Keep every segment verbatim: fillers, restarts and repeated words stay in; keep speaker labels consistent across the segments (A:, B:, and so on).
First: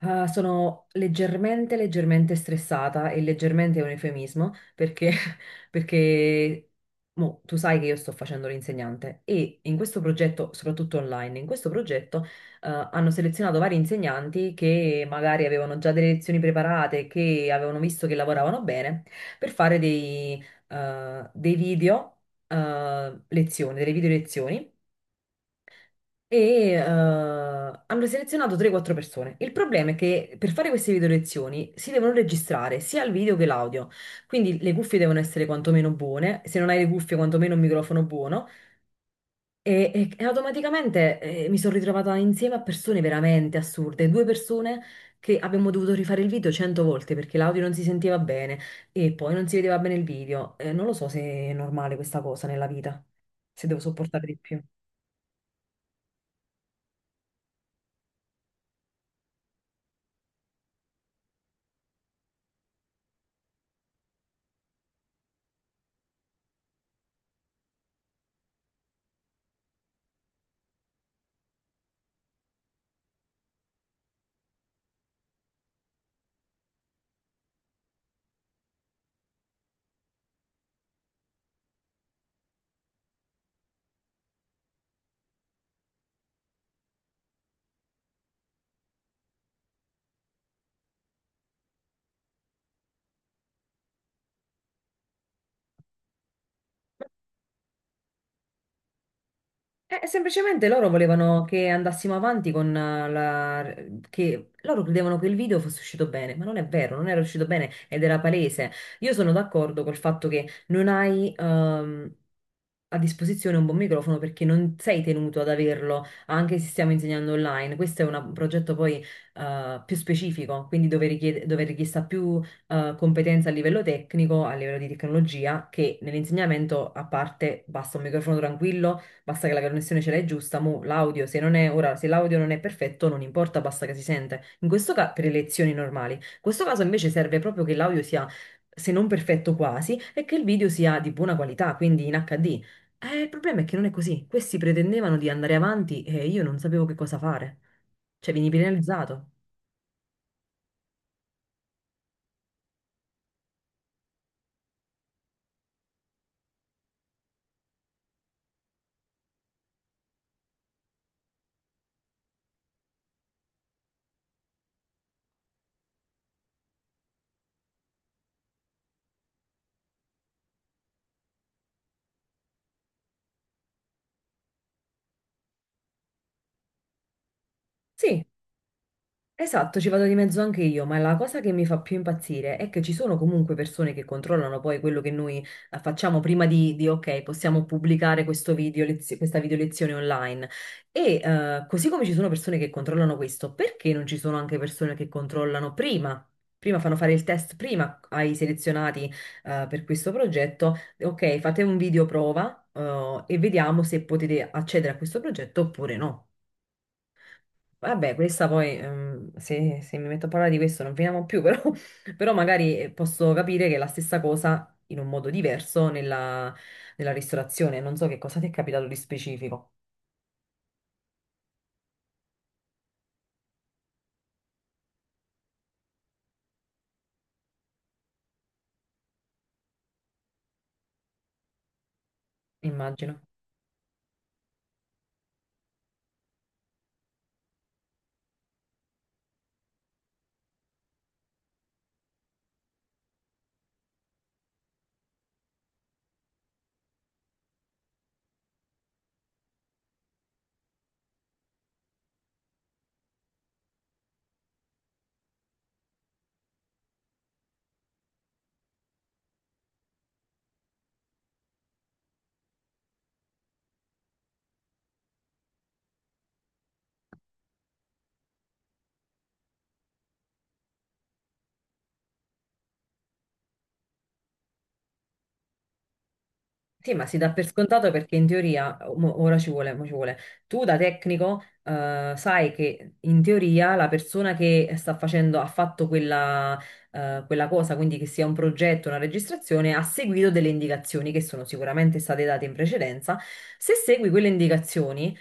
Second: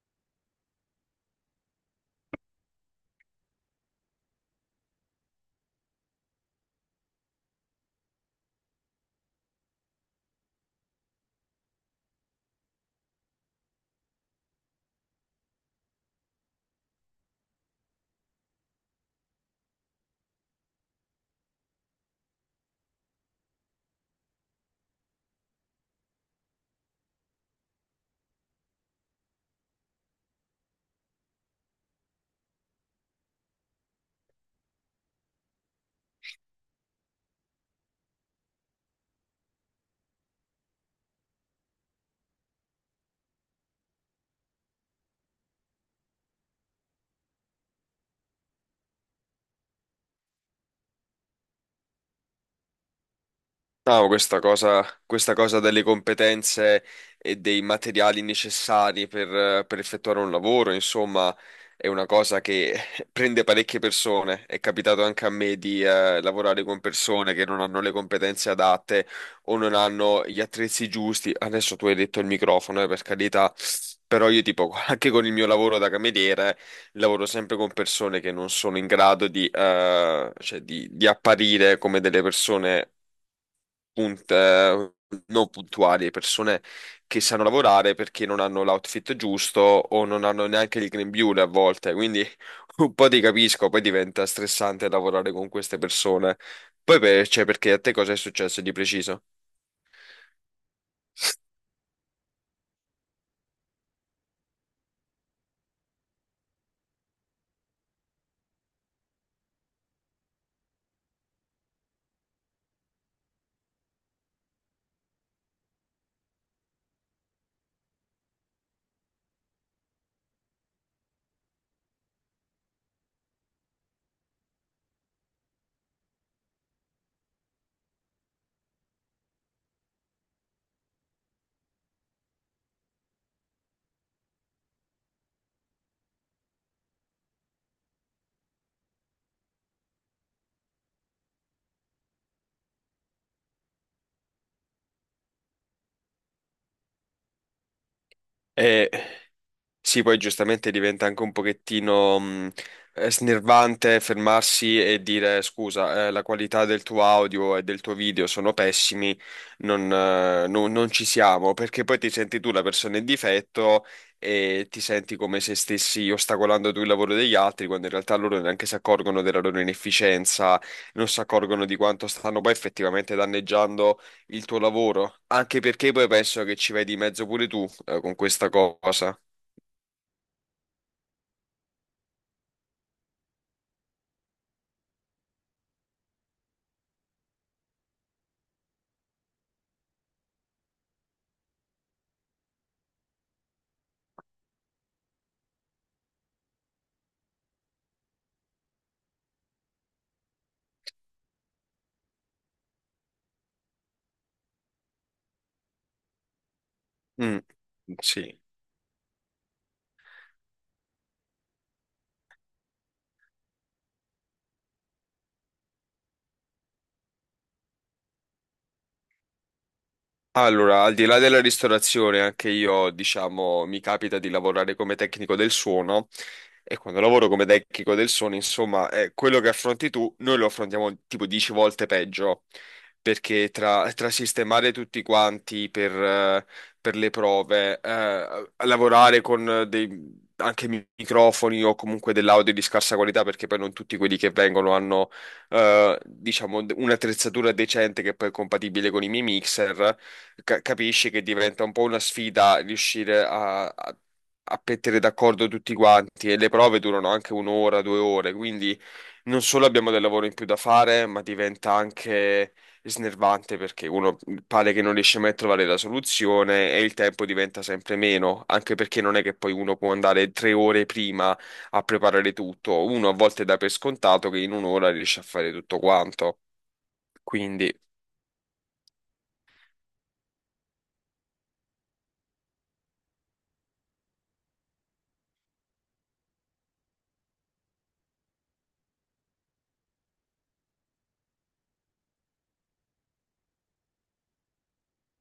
A: Ah, sono leggermente, leggermente stressata e leggermente è un eufemismo perché, perché mo, tu sai che io sto facendo l'insegnante e in questo progetto, soprattutto online, in questo progetto eh, hanno selezionato vari insegnanti che magari avevano già delle lezioni preparate, che avevano visto che lavoravano bene, per fare dei, eh, dei video eh, lezioni, delle video lezioni e eh, hanno selezionato tre o quattro persone. Il problema è che per fare queste video lezioni si devono registrare sia il video che l'audio, quindi le cuffie devono essere quantomeno buone, se non hai le cuffie quantomeno un microfono buono e, e- e automaticamente eh, mi sono ritrovata insieme a persone veramente assurde, due persone che abbiamo dovuto rifare il video cento volte perché l'audio non si sentiva bene e poi non si vedeva bene il video. Eh, non lo so se è normale questa cosa nella vita, se devo
B: No,
A: sopportare di
B: questa
A: più.
B: cosa, questa cosa delle competenze e dei materiali necessari per, eh, per effettuare un lavoro, insomma, è una cosa che prende parecchie persone. È capitato anche a me di eh, lavorare con persone che non hanno le competenze adatte o non hanno gli attrezzi giusti. Adesso tu hai detto il microfono, eh, per carità, però io tipo, anche con il mio lavoro da cameriere, lavoro sempre con persone che non sono in grado di, eh, cioè di, di apparire come delle persone punt- eh, non puntuali, persone che sanno lavorare perché non hanno l'outfit giusto o non hanno neanche il grembiule a volte, quindi un po' ti capisco, poi diventa stressante lavorare con queste persone. Poi per- cioè, perché a te cosa è successo di preciso?
A: Eh, semplicemente loro volevano che andassimo avanti con eh, la... che loro credevano che il video fosse uscito bene, ma non è vero, non era uscito bene ed era palese. Io sono d'accordo col fatto che non hai ehm, a disposizione un buon microfono perché non sei tenuto ad averlo, anche se stiamo insegnando online. Questo è una- un progetto poi eh, più specifico, quindi dove, richiede, dove è richiesta più eh, competenza a livello tecnico, a livello di tecnologia, che nell'insegnamento a parte basta un microfono tranquillo. Basta che la connessione ce l'hai giusta, mo l'audio, se non è, ora, se l'audio non è perfetto, non importa, basta che si sente. In questo caso, per le lezioni normali. In questo caso invece serve proprio che l'audio sia, se non perfetto quasi, e che il video sia di buona qualità, quindi in H D. Eh, il problema è che non è così. Questi pretendevano di andare avanti e io non sapevo che cosa fare. Cioè, vieni
B: Eh,
A: penalizzato.
B: Sì, poi giustamente diventa anche un pochettino mh, eh, snervante fermarsi e dire scusa, eh, la qualità del tuo audio e del tuo video sono pessimi, non, eh, no- non ci siamo, perché poi ti senti tu la persona in difetto e ti senti come se stessi ostacolando tu il lavoro degli altri, quando in realtà loro neanche si accorgono della loro inefficienza, non si accorgono di quanto stanno poi effettivamente danneggiando il tuo lavoro, anche perché poi penso che ci vai di mezzo pure tu, eh, con
A: Sì,
B: questa cosa.
A: esatto, ci vado di mezzo anche io, ma la cosa che mi fa più impazzire è che ci sono comunque persone che controllano poi quello che noi eh, facciamo prima di, di, ok, possiamo pubblicare questo video lezio- questa video lezione online. E eh, così come ci sono persone che controllano questo, perché non ci sono anche persone che controllano prima? Prima fanno fare il test prima ai selezionati eh, per questo progetto. Ok, fate un video prova eh, e vediamo se potete accedere a questo progetto oppure no.
B: Mm.
A: Vabbè,
B: Sì.
A: questa poi, ehm, se, se mi metto a parlare di questo non finiamo più, però, però magari eh, posso capire che è la stessa cosa in un modo diverso nella, nella ristorazione. Non so che cosa ti è capitato di specifico,
B: Allora, al di là della ristorazione, anche io, diciamo, mi capita di lavorare come tecnico del suono e quando lavoro come tecnico del suono, insomma, eh, quello che affronti tu, noi lo affrontiamo tipo dieci volte peggio,
A: immagino.
B: perché tra, tra sistemare tutti quanti per, eh, per le prove, eh, lavorare con eh, dei... anche mi- microfoni o comunque dell'audio di scarsa qualità, perché poi non tutti quelli che vengono hanno, eh, diciamo, d- un'attrezzatura decente che poi è compatibile con i miei mixer ca- capisci che diventa un po' una sfida riuscire a, a, a mettere d'accordo tutti quanti e le prove durano anche un'ora, due ore, quindi non solo abbiamo del lavoro in più da fare, ma diventa anche snervante perché uno pare che non riesce mai a trovare la soluzione e il tempo diventa sempre meno, anche perché non è che poi uno può andare tre ore prima a preparare tutto, uno a volte dà per scontato che in un'ora riesce a fare tutto quanto,
A: Sì, ma si dà per
B: quindi...
A: scontato perché in teoria, mo- ora ci vuole, mo ci vuole. Tu da tecnico, eh, sai che in teoria la persona che sta facendo, ha fatto quella, eh, quella cosa, quindi che sia un progetto, una registrazione, ha seguito delle indicazioni che sono sicuramente state date in precedenza. Se segui quelle indicazioni,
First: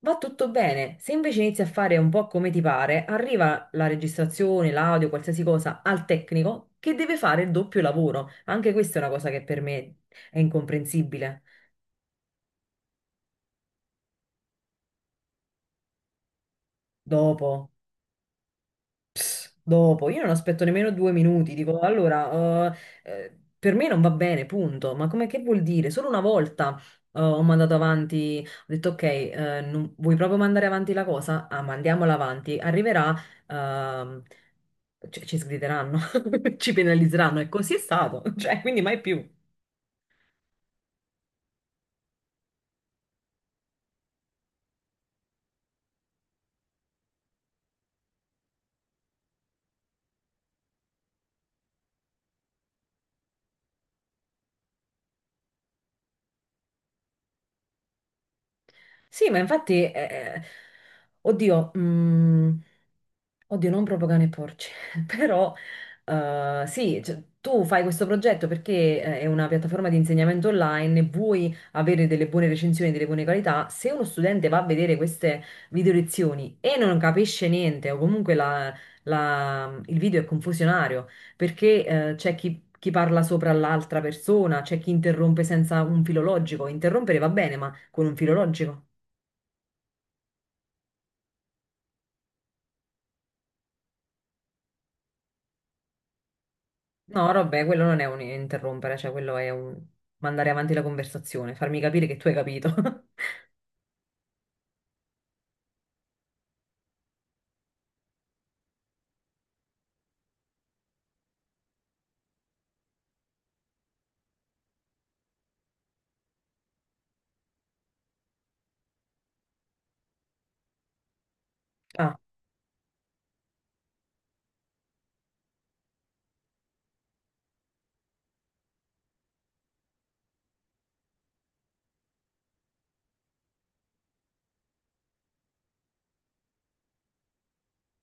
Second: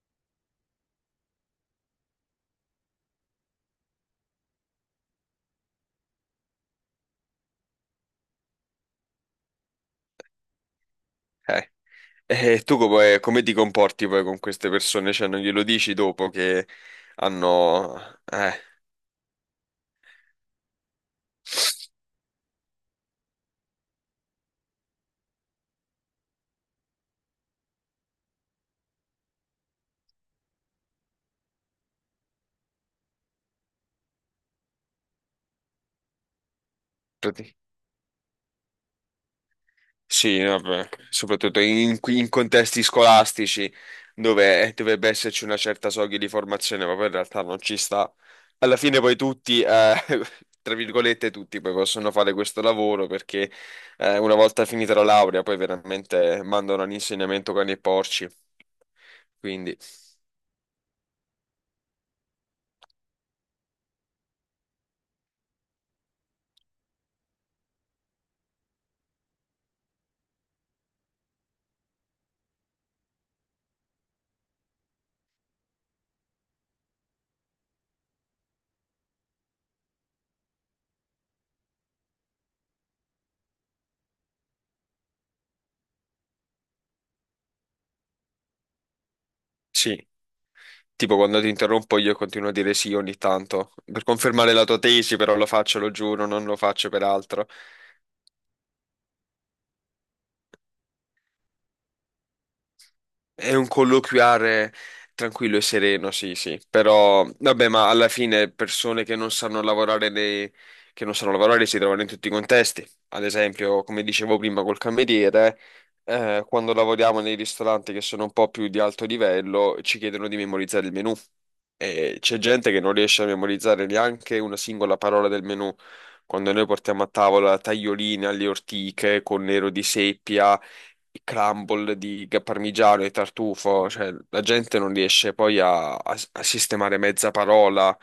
A: va tutto bene. Se invece inizi a fare un po' come ti pare, arriva la registrazione, l'audio, qualsiasi cosa al tecnico che deve fare il doppio lavoro. Anche questa è una cosa che per me è incomprensibile.
B: eh. E tu come, come ti comporti poi con queste persone? Cioè, non glielo dici dopo che
A: Dopo,
B: hanno... Eh,
A: dopo, io non aspetto nemmeno due minuti, dico allora, eh, eh, per me non va bene, punto. Ma come che vuol dire? Solo una volta eh, ho mandato avanti, ho detto ok, eh, non- vuoi proprio mandare avanti la cosa? Ah, mandiamola avanti, arriverà, ehm, cioè, ci sgrideranno, ci penalizzeranno e
B: prati-
A: così è stato, cioè, quindi mai più.
B: sì, vabbè, soprattutto in, in contesti scolastici dove dovrebbe esserci una certa soglia di formazione, ma poi in realtà non ci sta. Alla fine poi tutti, eh, tra virgolette, tutti poi possono fare questo lavoro perché eh, una volta finita la laurea poi veramente mandano all'insegnamento cani e porci.
A: Sì, ma
B: Quindi,
A: infatti, eh, eh, oddio, mm, oddio, non proprio cane e porci, però eh, sì, cioè, tu fai questo progetto perché eh, è una piattaforma di insegnamento online, vuoi avere delle buone recensioni, delle buone qualità. Se uno studente va a vedere queste video lezioni e non capisce niente, o comunque la- la- il video è confusionario, perché eh, c'è chi... Chi parla sopra l'altra persona, c'è chi interrompe senza un filologico. Interrompere va bene, ma con un filologico.
B: sì. Tipo quando ti interrompo io continuo a dire sì ogni tanto, per confermare la tua tesi, però lo faccio, lo giuro, non lo faccio per
A: No,
B: altro.
A: vabbè, quello non è un interrompere, cioè quello è un mandare avanti la conversazione, farmi capire che tu hai capito.
B: È un colloquiare tranquillo e sereno, sì, sì. Però, vabbè, ma alla fine persone che non sanno lavorare, nei- che non sanno lavorare si trovano in tutti i contesti. Ad esempio, come dicevo prima col cameriere, eh, quando lavoriamo nei ristoranti che sono un po' più di alto livello, ci chiedono di memorizzare il menù.
A: Ah,
B: E c'è gente che non riesce a memorizzare neanche una singola parola del menù. Quando noi portiamo a tavola taglioline alle ortiche con nero di seppia i crumble di ga- parmigiano e tartufo, cioè la gente non riesce poi a, a- a sistemare mezza parola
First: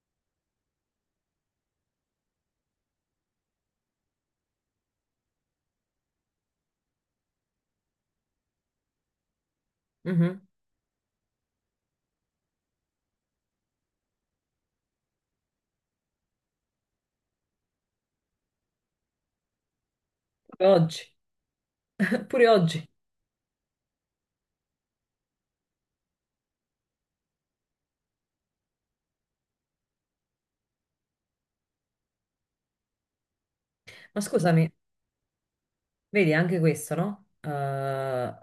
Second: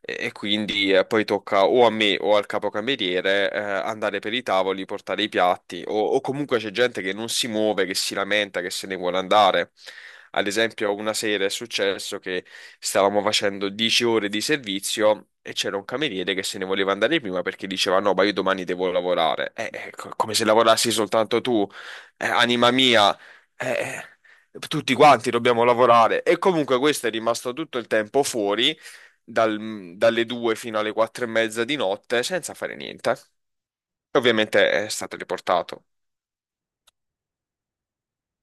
B: e, e quindi eh, poi tocca o a me o al capocameriere eh, andare per i tavoli, portare i piatti o, o comunque c'è gente che non si muove, che si lamenta, che se ne vuole andare.
A: mhm.
B: Ad esempio, una sera è successo che stavamo facendo dieci ore di servizio e c'era un cameriere che se ne voleva andare prima perché diceva: No, ma io domani devo lavorare. Eh, eh, co- come se
A: Pure
B: lavorassi
A: oggi,
B: soltanto tu. Eh,
A: pure
B: anima
A: oggi.
B: mia, eh, tutti quanti dobbiamo lavorare. E comunque questo è rimasto tutto il tempo fuori, dal- dalle due fino alle quattro e mezza di notte, senza fare niente.
A: Ma scusami.
B: Ovviamente è stato riportato.
A: Vedi, anche questo, no? Eh,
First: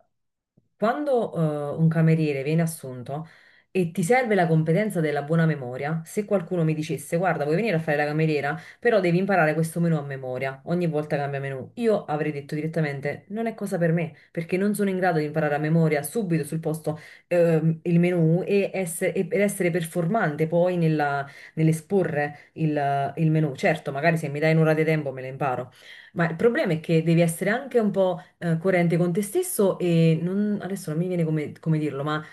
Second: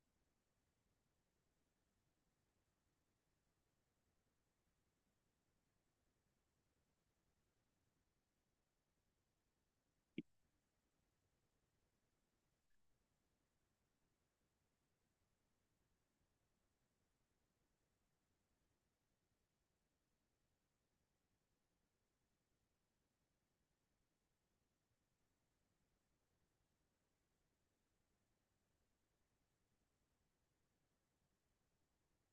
A: Quando eh, un cameriere viene assunto e ti serve la competenza della buona memoria, se qualcuno mi dicesse, guarda, vuoi venire a fare la cameriera, però devi imparare questo menù a memoria, ogni volta cambia menù, io avrei detto direttamente, non è cosa per me, perché non sono in grado di imparare a memoria subito sul posto ehm, il menù e essere, e per essere performante poi nella- nell'esporre il, il menù. Certo, magari se mi dai un'ora di tempo me lo imparo. Ma il problema è che devi essere anche un po' eh, coerente con te stesso e non- adesso non mi viene come, come dirlo, ma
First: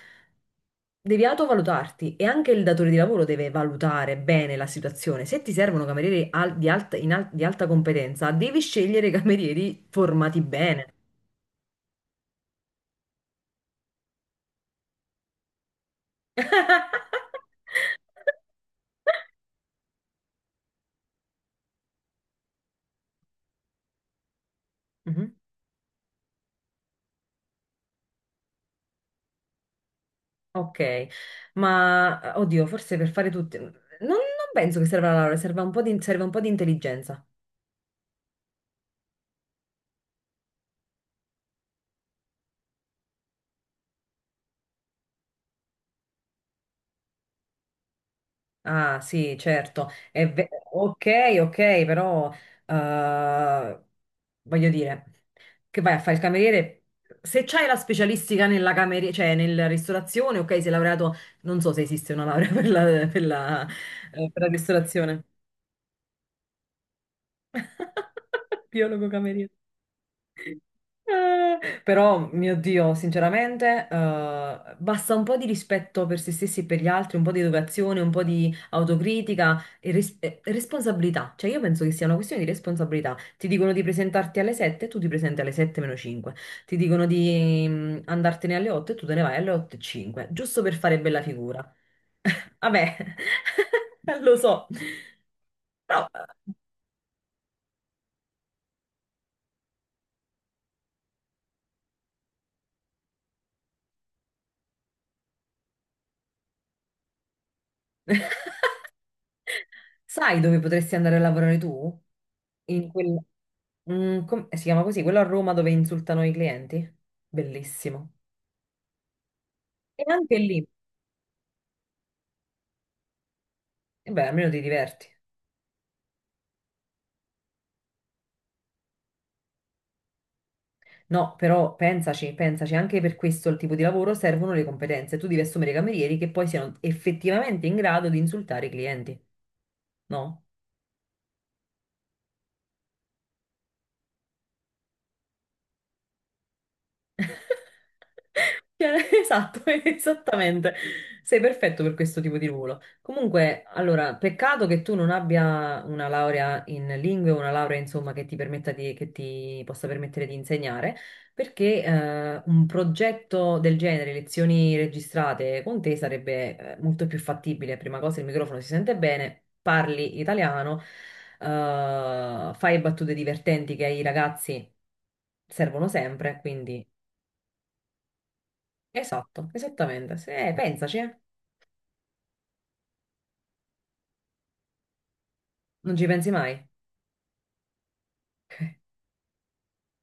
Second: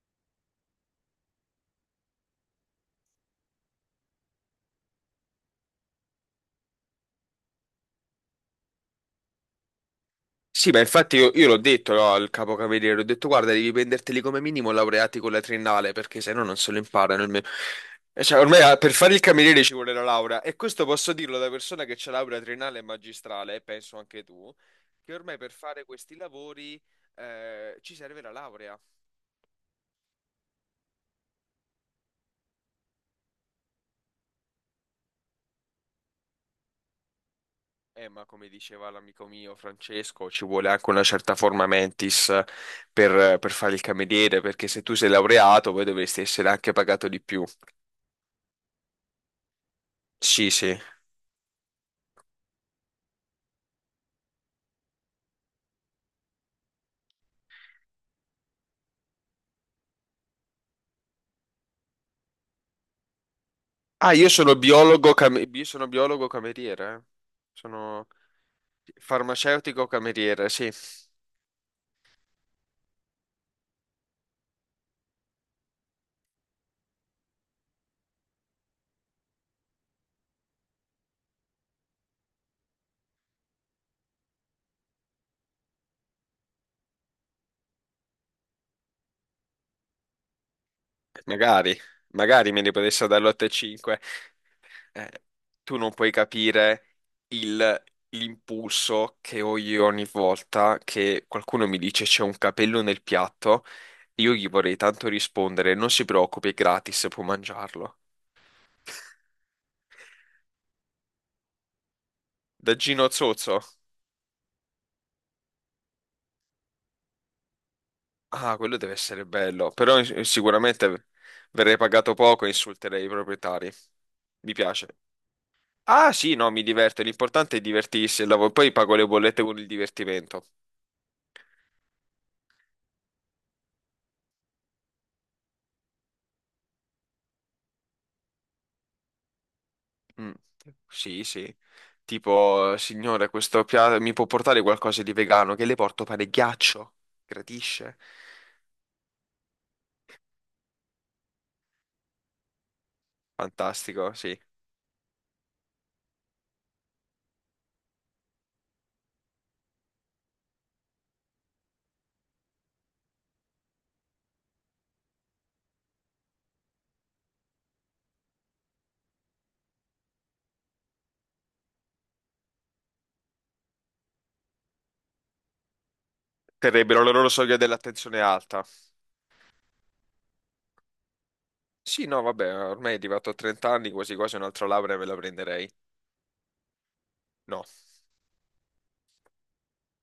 A: devi autovalutarti e anche il datore di lavoro deve valutare bene la situazione. Se ti servono camerieri al- di alta, in al- di alta competenza, devi scegliere camerieri formati
B: Sì, ma
A: bene.
B: infatti io, io l'ho detto no, al capocavaliere, ho detto guarda, devi prenderteli come minimo laureati con la triennale, perché se no non se lo imparano. Il me- E Cioè, ormai ah, per fare il cameriere ci vuole la laurea, e questo posso dirlo da persona che c'ha laurea triennale e magistrale, e penso anche tu, che
A: Mhm.
B: ormai per fare questi lavori eh, ci serve la laurea.
A: Ok, ma eh, oddio, forse per fare tutti... non, non penso che serva la laurea, serva un po' di, serve un po' di intelligenza.
B: Eh, ma come diceva l'amico mio Francesco, ci vuole anche una certa forma mentis per, per fare il cameriere, perché se tu sei laureato poi dovresti essere anche pagato di più.
A: Ah, sì, certo. È ve-
B: Sì, sì.
A: ok, ok, però eh, voglio dire che vai a fare il cameriere. Se c'hai la specialistica nella cameriera, cioè nella ristorazione, ok, sei laureato, non so se esiste una laurea per la, per la-
B: Ah, io
A: eh, per la
B: sono biologo,
A: ristorazione.
B: cam- io sono biologo cameriere. eh. Sono
A: Biologo cameriere.
B: farmaceutico cameriere, sì.
A: Eh, Però, mio Dio, sinceramente, eh, basta un po' di rispetto per se stessi e per gli altri, un po' di educazione, un po' di autocritica e, res- e responsabilità. Cioè, io penso che sia una questione di responsabilità. Ti dicono di presentarti alle sette e tu ti presenti alle sette meno cinque. Ti dicono di mm, andartene alle otto e tu te ne vai alle otto e cinque, giusto per fare bella figura.
B: Magari, magari me li
A: Vabbè,
B: potesse dare l'otto virgola cinque.
A: lo so,
B: Eh, tu non
A: però...
B: puoi capire il- l'impulso che ho io ogni volta che qualcuno mi dice c'è un capello nel piatto. Io gli vorrei tanto rispondere, non si preoccupi, è gratis, può mangiarlo.
A: Sai dove potresti andare a lavorare tu?
B: Da
A: In
B: Gino
A: quel...
B: Zozzo.
A: Mm, com- eh, si chiama così, quello a Roma dove insultano i clienti? Bellissimo.
B: Ah, quello deve essere bello, però
A: E
B: eh,
A: anche lì,
B: sicuramente verrei pagato poco e insulterei i proprietari.
A: e beh, almeno
B: Mi
A: ti
B: piace.
A: diverti.
B: Ah, sì, no, mi diverto, l'importante è divertirsi e il lavoro. Poi pago le bollette con il divertimento.
A: No, però pensaci, pensaci, anche per questo il tipo di lavoro servono le competenze. Tu devi assumere i camerieri che poi siano effettivamente in grado di insultare i clienti,
B: Mm.
A: no?
B: Sì, sì. Tipo, signore, questo piatto mi può portare qualcosa di vegano? Che le porto pane e ghiaccio? Gradisce?
A: Cioè, esatto, esattamente. Sei perfetto per questo tipo di ruolo. Comunque,
B: Fantastico,
A: allora,
B: sì.
A: peccato che tu non abbia una laurea in lingue, una laurea, insomma, che ti permetta di, che ti possa permettere di insegnare, perché eh, un progetto del genere, lezioni registrate con te, sarebbe eh, molto più fattibile. Prima cosa, il microfono si sente bene, parli italiano, eh, fai battute divertenti che ai ragazzi servono sempre, quindi.
B: Terrebbero la loro soglia dell'attenzione alta.
A: Esatto, esattamente. Se- pensaci, eh.
B: Sì, no, vabbè, ormai è arrivato a trenta anni, quasi quasi un'altra laurea me la prenderei.
A: Non ci pensi mai.
B: No.